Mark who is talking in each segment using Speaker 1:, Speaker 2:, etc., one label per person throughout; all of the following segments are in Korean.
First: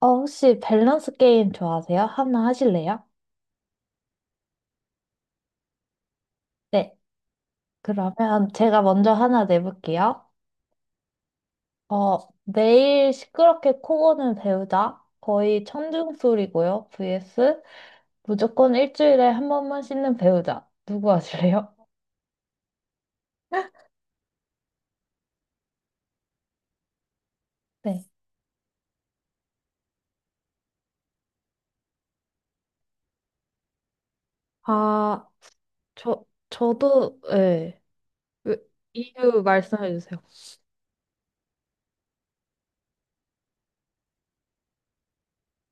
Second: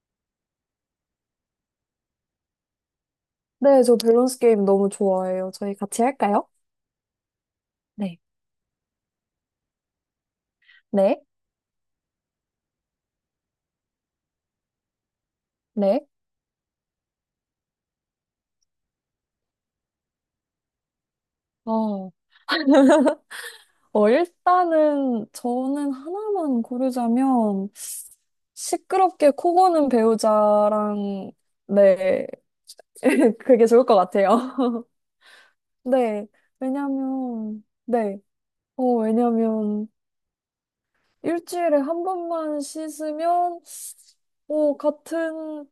Speaker 1: 혹시 밸런스 게임 좋아하세요? 하나 하실래요?
Speaker 2: 네, 저 밸런스 게임 너무 좋아해요. 저희 같이 할까요?
Speaker 1: 네.
Speaker 2: 네.
Speaker 1: 그러면 제가 먼저 하나 내볼게요.
Speaker 2: 네,
Speaker 1: 어, 매일 시끄럽게 코 고는 배우자. 거의
Speaker 2: 네.
Speaker 1: 청중소리고요. vs 무조건 일주일에 한 번만 씻는 배우자. 누구 하실래요?
Speaker 2: 어, 일단은 저는 하나만 고르자면
Speaker 1: 네.
Speaker 2: 시끄럽게 코 고는 배우자랑 네, 그게 좋을 것 같아요.
Speaker 1: 아, 저,
Speaker 2: 네,
Speaker 1: 저도,
Speaker 2: 왜냐면
Speaker 1: 예.
Speaker 2: 네,
Speaker 1: 왜-
Speaker 2: 어,
Speaker 1: 이유
Speaker 2: 왜냐면
Speaker 1: 말씀해 주세요.
Speaker 2: 일주일에 한 번만 씻으면, 오, 같은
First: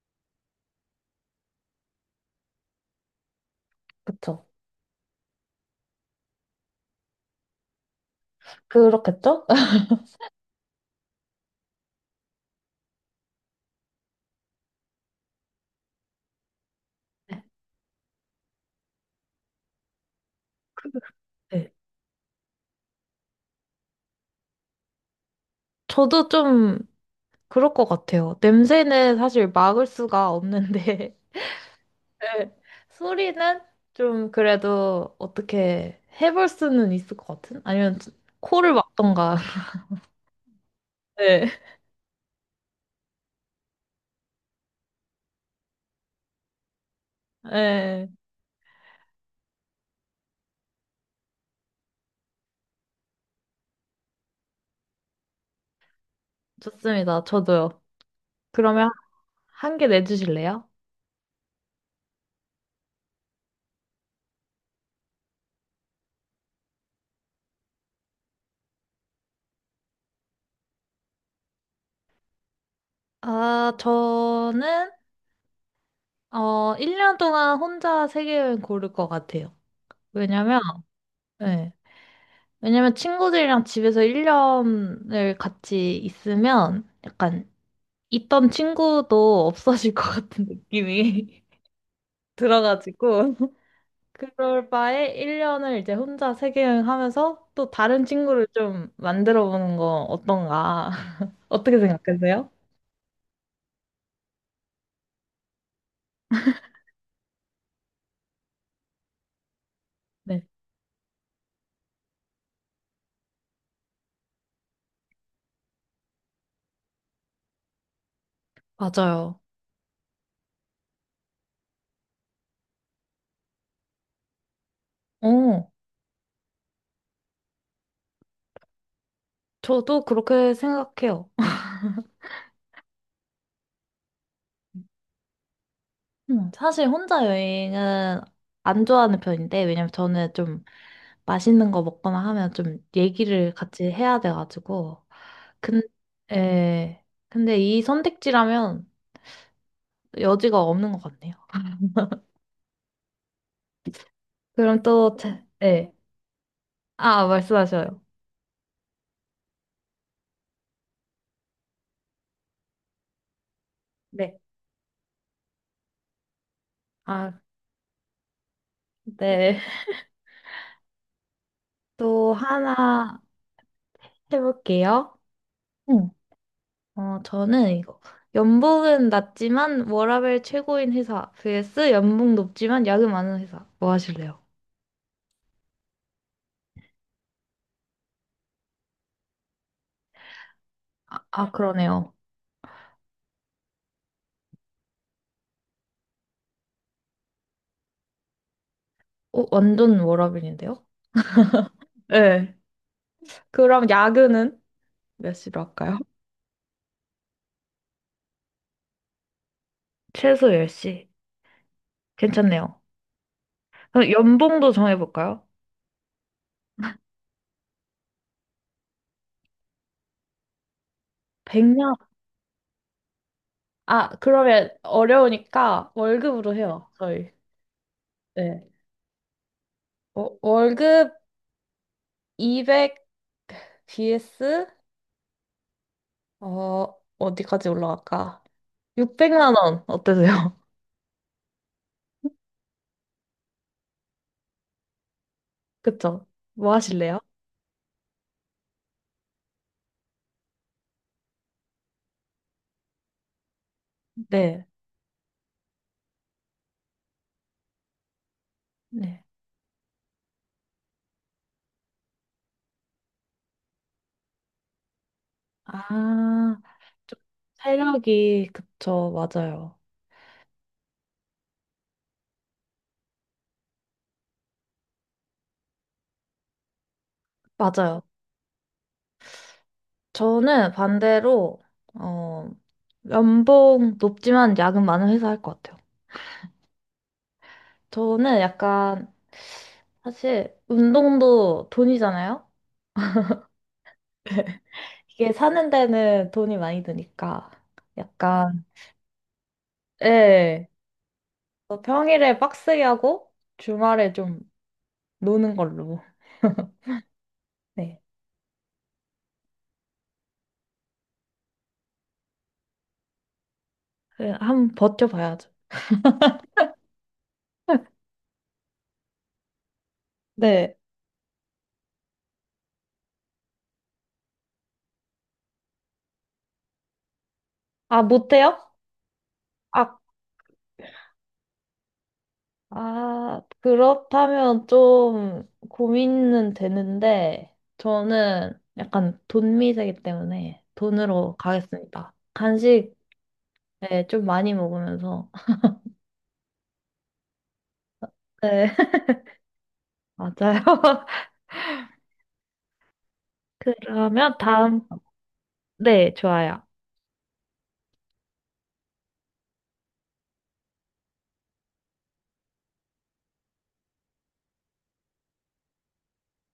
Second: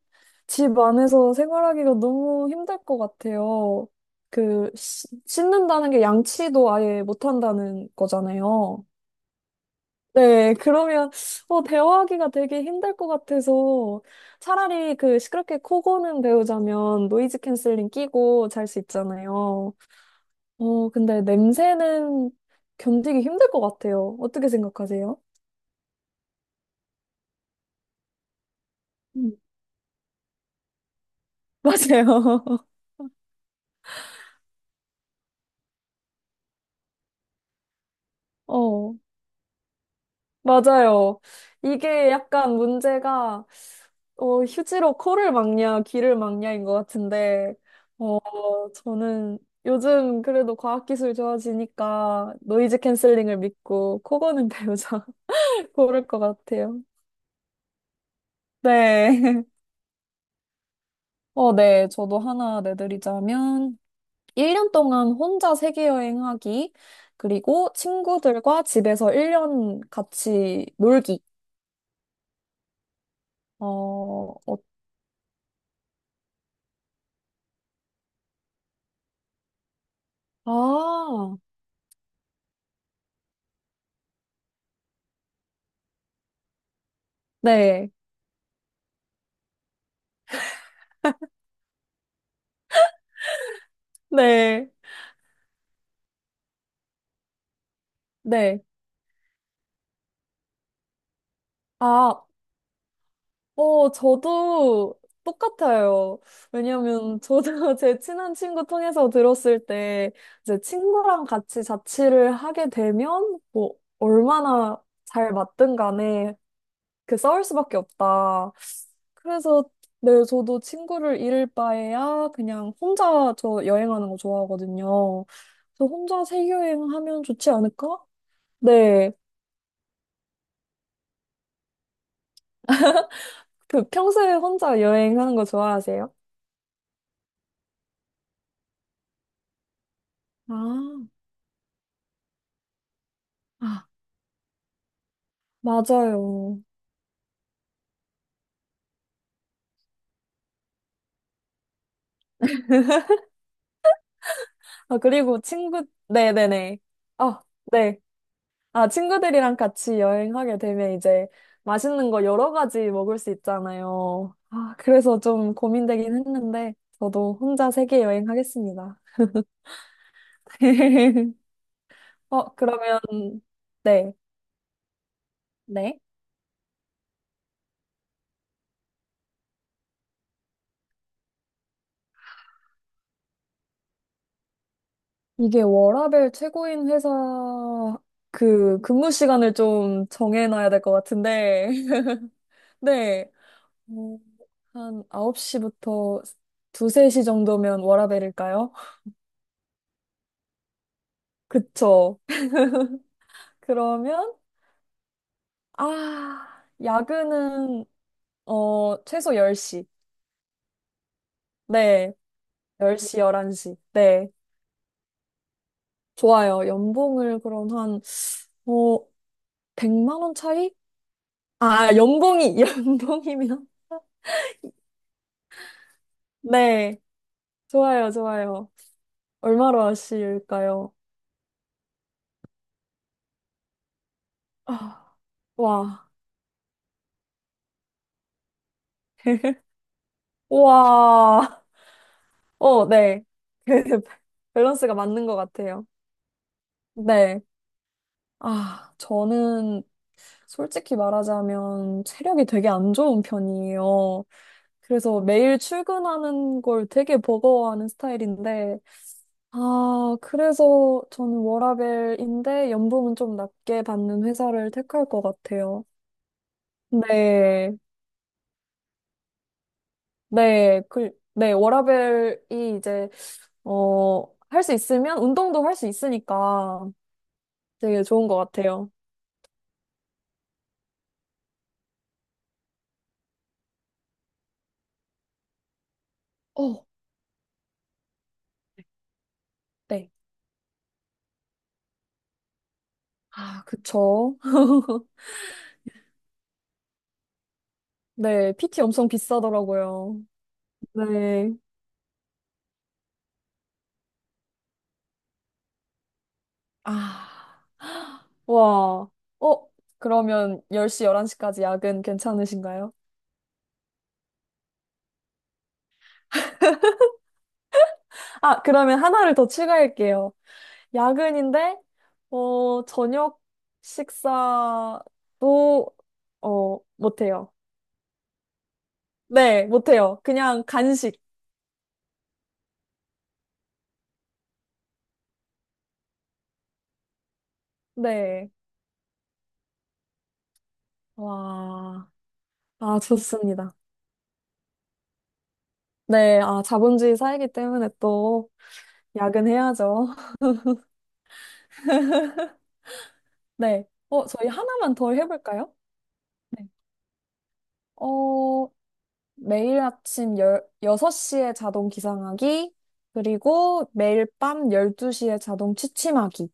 Speaker 2: 집 안에서 생활하기가 너무 힘들 것 같아요.
Speaker 1: 그쵸.
Speaker 2: 그, 씻는다는 게 양치도 아예 못한다는 거잖아요.
Speaker 1: 그렇겠죠?
Speaker 2: 네, 그러면, 대화하기가 되게 힘들 것 같아서 차라리 그 시끄럽게 코 고는 배우자면 노이즈
Speaker 1: 네.
Speaker 2: 캔슬링 끼고 잘 수 있잖아요.
Speaker 1: 그-
Speaker 2: 근데
Speaker 1: 네.
Speaker 2: 냄새는 견디기 힘들 것 같아요. 어떻게 생각하세요?
Speaker 1: 저도 좀 그럴 것 같아요. 냄새는
Speaker 2: 음.
Speaker 1: 사실 막을 수가 없는데, 네.
Speaker 2: 맞아요.
Speaker 1: 소리는 좀 그래도 어떻게 해볼 수는 있을 것 같은? 아니면 코를
Speaker 2: 어,
Speaker 1: 막던가.
Speaker 2: 맞아요.
Speaker 1: 네.
Speaker 2: 이게 약간 문제가, 휴지로 코를 막냐, 귀를 막냐인 것 같은데,
Speaker 1: 네.
Speaker 2: 어, 저는 요즘 그래도 과학기술 좋아지니까 노이즈 캔슬링을 믿고 코 고는 배우자 고를 것 같아요.
Speaker 1: 좋습니다. 저도요. 그러면
Speaker 2: 네.
Speaker 1: 한 개 내주실래요?
Speaker 2: 어, 네. 저도 하나 내드리자면, 일 년 동안 혼자 세계 여행하기, 그리고 친구들과 집에서 일 년 같이 놀기.
Speaker 1: 아,
Speaker 2: 어, 어,
Speaker 1: 저는, 1년 동안 혼자 세계여행 고를 것 같아요. 왜냐면,
Speaker 2: 아,
Speaker 1: 네. 왜냐면 친구들이랑 집에서 1년을 같이 있으면 약간
Speaker 2: 네,
Speaker 1: 있던 친구도 없어질 것 같은 느낌이 들어가지고. 그럴
Speaker 2: 네,
Speaker 1: 바에 1년을 이제 혼자 세계 여행하면서 또 다른 친구를
Speaker 2: 네.
Speaker 1: 좀 만들어 보는 거 어떤가? 어떻게
Speaker 2: 아,
Speaker 1: 생각하세요?
Speaker 2: 저도 똑같아요. 왜냐면 저도 제 친한 친구 통해서 들었을 때,
Speaker 1: 네.
Speaker 2: 이제 친구랑 같이 자취를 하게 되면, 뭐, 얼마나 잘 맞든 간에 그 싸울 수밖에 없다.
Speaker 1: 맞아요.
Speaker 2: 그래서, 네, 저도 친구를 잃을 바에야 그냥 혼자 저 여행하는 거 좋아하거든요.
Speaker 1: 어,
Speaker 2: 저 혼자 세계여행하면 좋지 않을까? 네.
Speaker 1: 저도 그렇게 생각해요.
Speaker 2: 그 평소에 혼자 여행하는 거 좋아하세요?
Speaker 1: 사실 혼자 여행은 안 좋아하는 편인데, 왜냐면 저는 좀
Speaker 2: 아,
Speaker 1: 맛있는 거 먹거나 하면 좀 얘기를 같이
Speaker 2: 아,
Speaker 1: 해야 돼가지고. 근,
Speaker 2: 맞아요.
Speaker 1: 에, 근데 이 선택지라면 여지가 없는 것 같네요. 그럼
Speaker 2: 아,
Speaker 1: 또,
Speaker 2: 그리고 친구,
Speaker 1: 네.
Speaker 2: 네네네.
Speaker 1: 아,
Speaker 2: 아, 네.
Speaker 1: 말씀하셔요.
Speaker 2: 아, 친구들이랑 같이 여행하게 되면 이제 맛있는 거 여러 가지 먹을 수 있잖아요.
Speaker 1: 네.
Speaker 2: 아, 그래서 좀 고민되긴 했는데, 저도
Speaker 1: 아,
Speaker 2: 혼자 세계 여행하겠습니다.
Speaker 1: 네. 또
Speaker 2: 그러면,
Speaker 1: 하나
Speaker 2: 네.
Speaker 1: 해볼게요.
Speaker 2: 네.
Speaker 1: 응. 저는 이거. 연봉은 낮지만 워라밸 최고인 회사 vs 연봉 높지만 야근 많은 회사. 뭐 하실래요?
Speaker 2: 이게 워라밸 최고인 회사 그 근무 시간을 좀 정해놔야 될 것
Speaker 1: 아, 아,
Speaker 2: 같은데.
Speaker 1: 그러네요.
Speaker 2: 네. 어, 한 9시부터 2, 3시 정도면 워라밸일까요?
Speaker 1: 완전 워라밸인데요?
Speaker 2: 그쵸.
Speaker 1: 네. 그럼
Speaker 2: 그러면,
Speaker 1: 야근은 몇 시로 할까요?
Speaker 2: 아, 야근은, 최소 10시.
Speaker 1: 최소 10시.
Speaker 2: 네.
Speaker 1: 괜찮네요.
Speaker 2: 10시, 11시.
Speaker 1: 그럼
Speaker 2: 네.
Speaker 1: 연봉도 정해볼까요?
Speaker 2: 좋아요. 연봉을 그럼 한, 어, 100만 원 차이? 아,
Speaker 1: 100년.
Speaker 2: 연봉이, 연봉이면?
Speaker 1: 아, 그러면 어려우니까 월급으로 해요,
Speaker 2: 네.
Speaker 1: 저희.
Speaker 2: 좋아요,
Speaker 1: 네.
Speaker 2: 좋아요. 얼마로 하실까요?
Speaker 1: 월급 BS
Speaker 2: 아, 와.
Speaker 1: 어디까지 올라갈까? 600만 원 어떠세요?
Speaker 2: 와. 어, 네. 그 밸런스가 맞는 것 같아요.
Speaker 1: 그쵸? 뭐 하실래요?
Speaker 2: 네. 아, 저는 솔직히 말하자면 체력이 되게 안 좋은 편이에요.
Speaker 1: 네.
Speaker 2: 그래서 매일 출근하는 걸 되게 버거워하는 스타일인데,
Speaker 1: 네.
Speaker 2: 아, 그래서 저는 워라밸인데 연봉은 좀 낮게 받는 회사를 택할 것 같아요.
Speaker 1: 아, 좀
Speaker 2: 네,
Speaker 1: 체력이 그쵸, 맞아요.
Speaker 2: 네, 그, 네, 워라밸이 이제, 어, 할 수 있으면 운동도 할 수 있으니까
Speaker 1: 맞아요.
Speaker 2: 되게 좋은 것 같아요.
Speaker 1: 저는 반대로 어 연봉 높지만 야근 많은 회사 할 것 같아요.
Speaker 2: 어,
Speaker 1: 저는 약간
Speaker 2: 네.
Speaker 1: 사실 운동도 돈이잖아요.
Speaker 2: 아, 그쵸.
Speaker 1: 이게 사는 데는 돈이 많이 드니까
Speaker 2: 네,
Speaker 1: 약간
Speaker 2: PT 엄청 비싸더라고요.
Speaker 1: 예.
Speaker 2: 네.
Speaker 1: 평일에 빡세게 하고 주말에 좀 노는 걸로.
Speaker 2: 아,
Speaker 1: 네.
Speaker 2: 와. 어, 그러면 10시, 11시까지 야근 괜찮으신가요?
Speaker 1: 그, 한번 버텨봐야죠.
Speaker 2: 아, 그러면 하나를 더 추가할게요.
Speaker 1: 네.
Speaker 2: 야근인데, 저녁 식사도, 못해요.
Speaker 1: 아, 못해요?
Speaker 2: 네,
Speaker 1: 아,
Speaker 2: 못해요. 그냥 간식.
Speaker 1: 아, 그렇다면 좀 고민은 되는데
Speaker 2: 네.
Speaker 1: 저는 약간 돈 미세이기 때문에 돈으로
Speaker 2: 와.
Speaker 1: 가겠습니다. 간식
Speaker 2: 아, 좋습니다.
Speaker 1: 네, 좀 많이 먹으면서.
Speaker 2: 네, 아, 자본주의 사회이기 때문에 또
Speaker 1: 네,
Speaker 2: 야근해야죠.
Speaker 1: 맞아요.
Speaker 2: 네. 어,
Speaker 1: 그러면
Speaker 2: 저희
Speaker 1: 다음,
Speaker 2: 하나만 더 해볼까요?
Speaker 1: 네, 좋아요.
Speaker 2: 네. 어, 매일 아침 열, 6시에 자동 기상하기, 그리고 매일 밤 12시에 자동 취침하기.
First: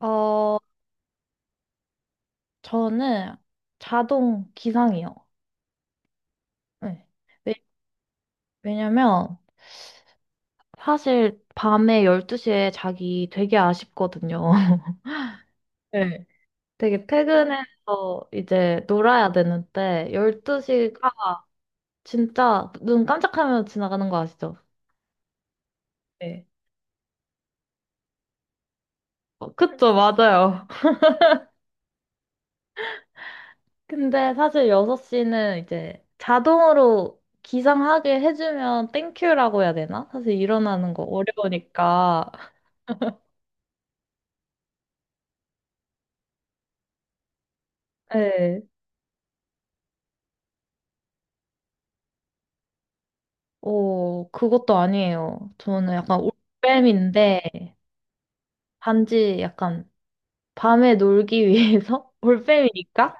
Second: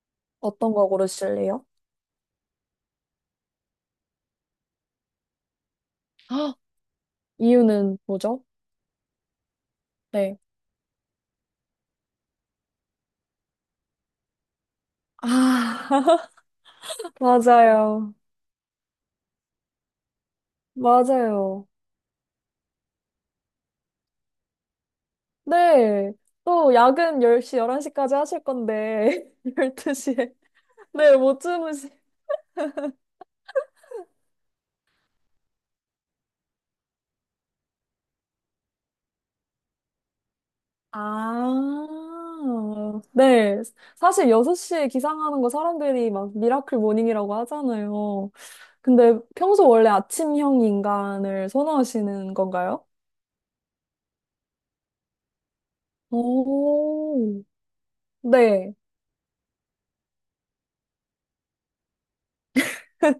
Speaker 1: 어,
Speaker 2: 어떤 거 고르실래요?
Speaker 1: 저는 자동 기상이요.
Speaker 2: 아,
Speaker 1: 네.
Speaker 2: 이유는 뭐죠?
Speaker 1: 왜냐면
Speaker 2: 네.
Speaker 1: 사실 밤에 12시에 자기 되게 아쉽거든요.
Speaker 2: 아,
Speaker 1: 네. 되게
Speaker 2: 맞아요.
Speaker 1: 퇴근해서 이제 놀아야 되는데 12시가
Speaker 2: 맞아요.
Speaker 1: 진짜 눈 깜짝하면 지나가는 거 아시죠?
Speaker 2: 네.
Speaker 1: 네.
Speaker 2: 또 야근 10시, 11시까지 하실 건데,
Speaker 1: 그쵸,
Speaker 2: 12시에.
Speaker 1: 맞아요.
Speaker 2: 네, 못 주무시.
Speaker 1: 근데 사실 6시는 이제 자동으로 기상하게 해주면 땡큐라고 해야 되나? 사실 일어나는 거 어려우니까.
Speaker 2: 아, 네. 사실 6시에 기상하는 거 사람들이 막 미라클 모닝이라고 하잖아요.
Speaker 1: 네.
Speaker 2: 근데 평소 원래 아침형 인간을 선호하시는 건가요?
Speaker 1: 그것도 아니에요. 저는 약간 올빼미인데,
Speaker 2: 오, 네.
Speaker 1: 단지 약간 밤에 놀기 위해서? 올빼미니까?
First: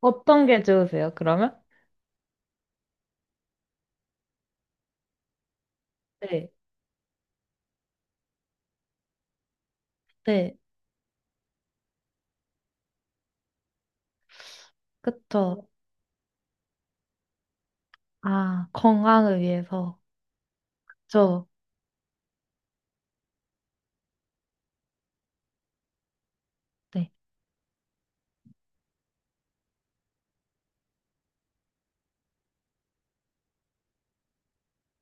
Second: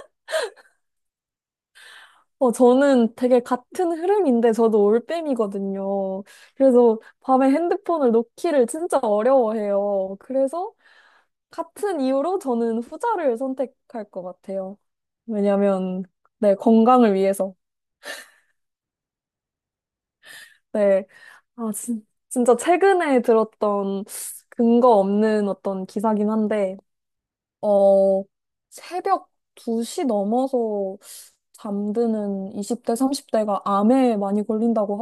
Speaker 1: 어떤 게 좋으세요, 그러면?
Speaker 2: 어, 저는 되게 같은 흐름인데 저도 올빼미거든요.
Speaker 1: 네,
Speaker 2: 그래서 밤에 핸드폰을 놓기를 진짜 어려워해요.
Speaker 1: 네,
Speaker 2: 그래서 같은 이유로 저는 후자를 선택할 것 같아요.
Speaker 1: 그쵸.
Speaker 2: 왜냐면, 네, 건강을 위해서.
Speaker 1: 아, 건강을 위해서.
Speaker 2: 네.
Speaker 1: 그쵸.
Speaker 2: 아, 진짜 최근에 들었던 근거 없는 어떤 기사긴 한데,
Speaker 1: 네.
Speaker 2: 어, 새벽 2시 넘어서 잠드는 20대, 30대가 암에 많이 걸린다고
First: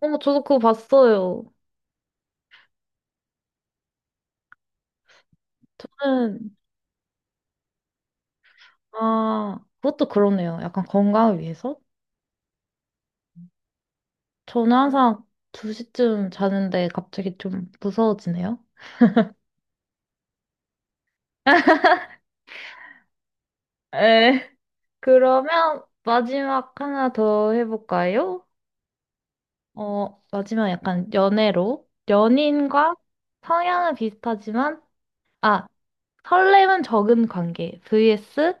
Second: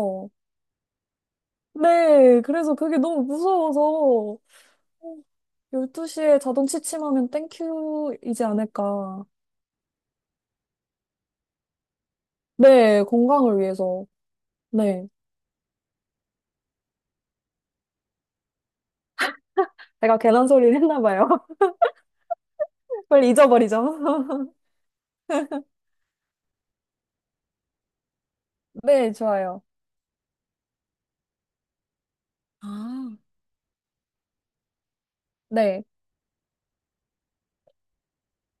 Speaker 1: 저도 그거 봤어요.
Speaker 2: 네, 그래서 그게 너무 무서워서 12시에
Speaker 1: 저는,
Speaker 2: 자동 취침하면 땡큐이지 않을까.
Speaker 1: 아, 그것도 그러네요. 약간 건강을 위해서?
Speaker 2: 네, 건강을 위해서.
Speaker 1: 저는
Speaker 2: 네.
Speaker 1: 항상 2시쯤 자는데 갑자기 좀 무서워지네요.
Speaker 2: 제가 괜한 소리를 했나 봐요. 빨리 잊어버리죠.
Speaker 1: 에, 그러면 마지막 하나 더 해볼까요?
Speaker 2: 네, 좋아요.
Speaker 1: 마지막 약간 연애로. 연인과
Speaker 2: 아,
Speaker 1: 성향은 비슷하지만 아,
Speaker 2: 네.
Speaker 1: 설렘은 적은 관계. vs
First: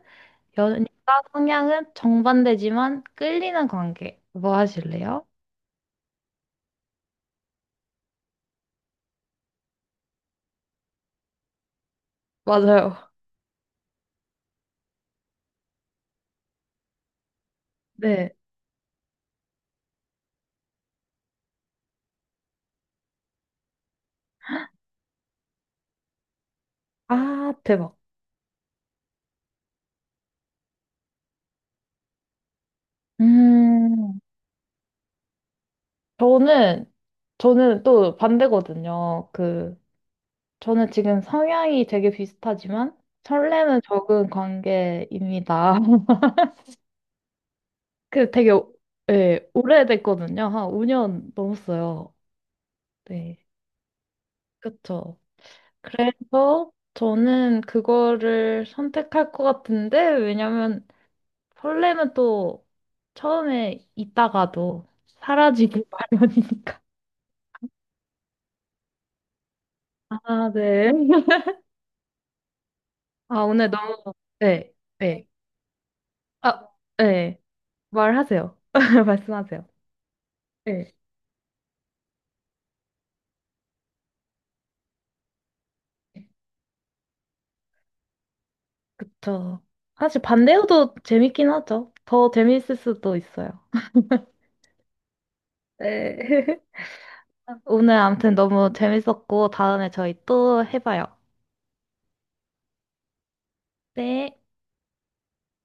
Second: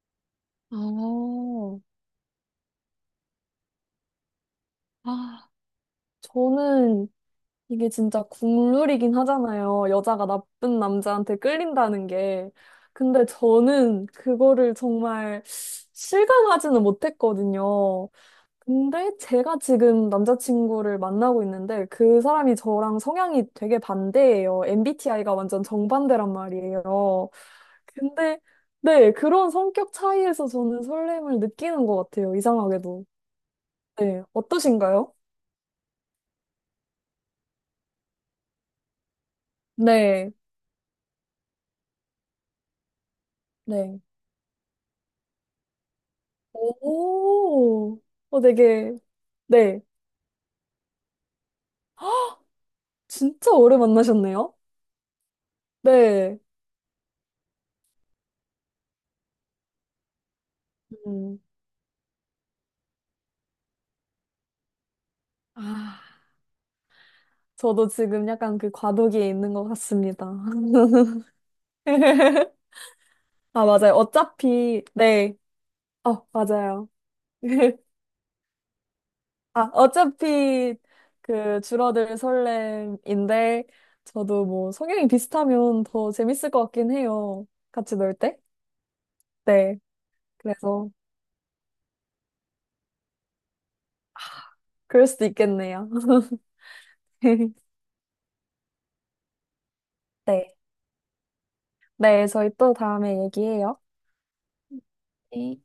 Speaker 1: 연인과
Speaker 2: 아,
Speaker 1: 성향은 정반대지만 끌리는 관계. 뭐 하실래요?
Speaker 2: 아, 저는 이게 진짜 국룰이긴 하잖아요. 여자가 나쁜 남자한테 끌린다는 게.
Speaker 1: 맞아요.
Speaker 2: 근데 저는 그거를 정말 실감하지는 못했거든요.
Speaker 1: 네.
Speaker 2: 근데 제가 지금 남자친구를 만나고 있는데 그 사람이 저랑 성향이 되게 반대예요. MBTI가 완전 정반대란 말이에요.
Speaker 1: 아, 대박.
Speaker 2: 근데 네, 그런 성격 차이에서 저는 설렘을 느끼는 것 같아요. 이상하게도.
Speaker 1: 음,
Speaker 2: 네, 어떠신가요?
Speaker 1: 저는, 저는 또 반대거든요. 그,
Speaker 2: 네,
Speaker 1: 저는 지금 성향이 되게 비슷하지만 설렘은
Speaker 2: 네.
Speaker 1: 적은 관계입니다.
Speaker 2: 오,
Speaker 1: 그
Speaker 2: 어,
Speaker 1: 되게, 오-
Speaker 2: 되게,
Speaker 1: 예,
Speaker 2: 네.
Speaker 1: 오래됐거든요. 한 5년 넘었어요. 네.
Speaker 2: 진짜 오래 만나셨네요?
Speaker 1: 그쵸.
Speaker 2: 네.
Speaker 1: 그래서 저는 그거를 선택할 것 같은데, 왜냐면
Speaker 2: 음.
Speaker 1: 설렘은 또 처음에 있다가도 사라지기
Speaker 2: 아,
Speaker 1: 마련이니까.
Speaker 2: 저도 지금 약간 그 과도기에 있는 것 같습니다.
Speaker 1: 아, 네. 아,
Speaker 2: 아,
Speaker 1: 오늘
Speaker 2: 맞아요.
Speaker 1: 너무, 네,
Speaker 2: 어차피,
Speaker 1: 네.
Speaker 2: 네. 어,
Speaker 1: 아,
Speaker 2: 맞아요.
Speaker 1: 네. 말하세요. 말씀하세요.
Speaker 2: 아, 어차피
Speaker 1: 네.
Speaker 2: 그 줄어들 설렘인데, 저도 뭐 성향이 비슷하면 더 재밌을 것 같긴 해요. 같이 놀 때?
Speaker 1: 그쵸.
Speaker 2: 네.
Speaker 1: 사실
Speaker 2: 그래서,
Speaker 1: 반대여도 재밌긴 하죠. 더 재밌을 수도 있어요.
Speaker 2: 그럴 수도 있겠네요.
Speaker 1: 네. 오늘 아무튼 너무 재밌었고, 다음에 저희
Speaker 2: 네.
Speaker 1: 또 해봐요.
Speaker 2: 네, 저희 또 다음에 얘기해요.
Speaker 1: 네.
Speaker 2: 네.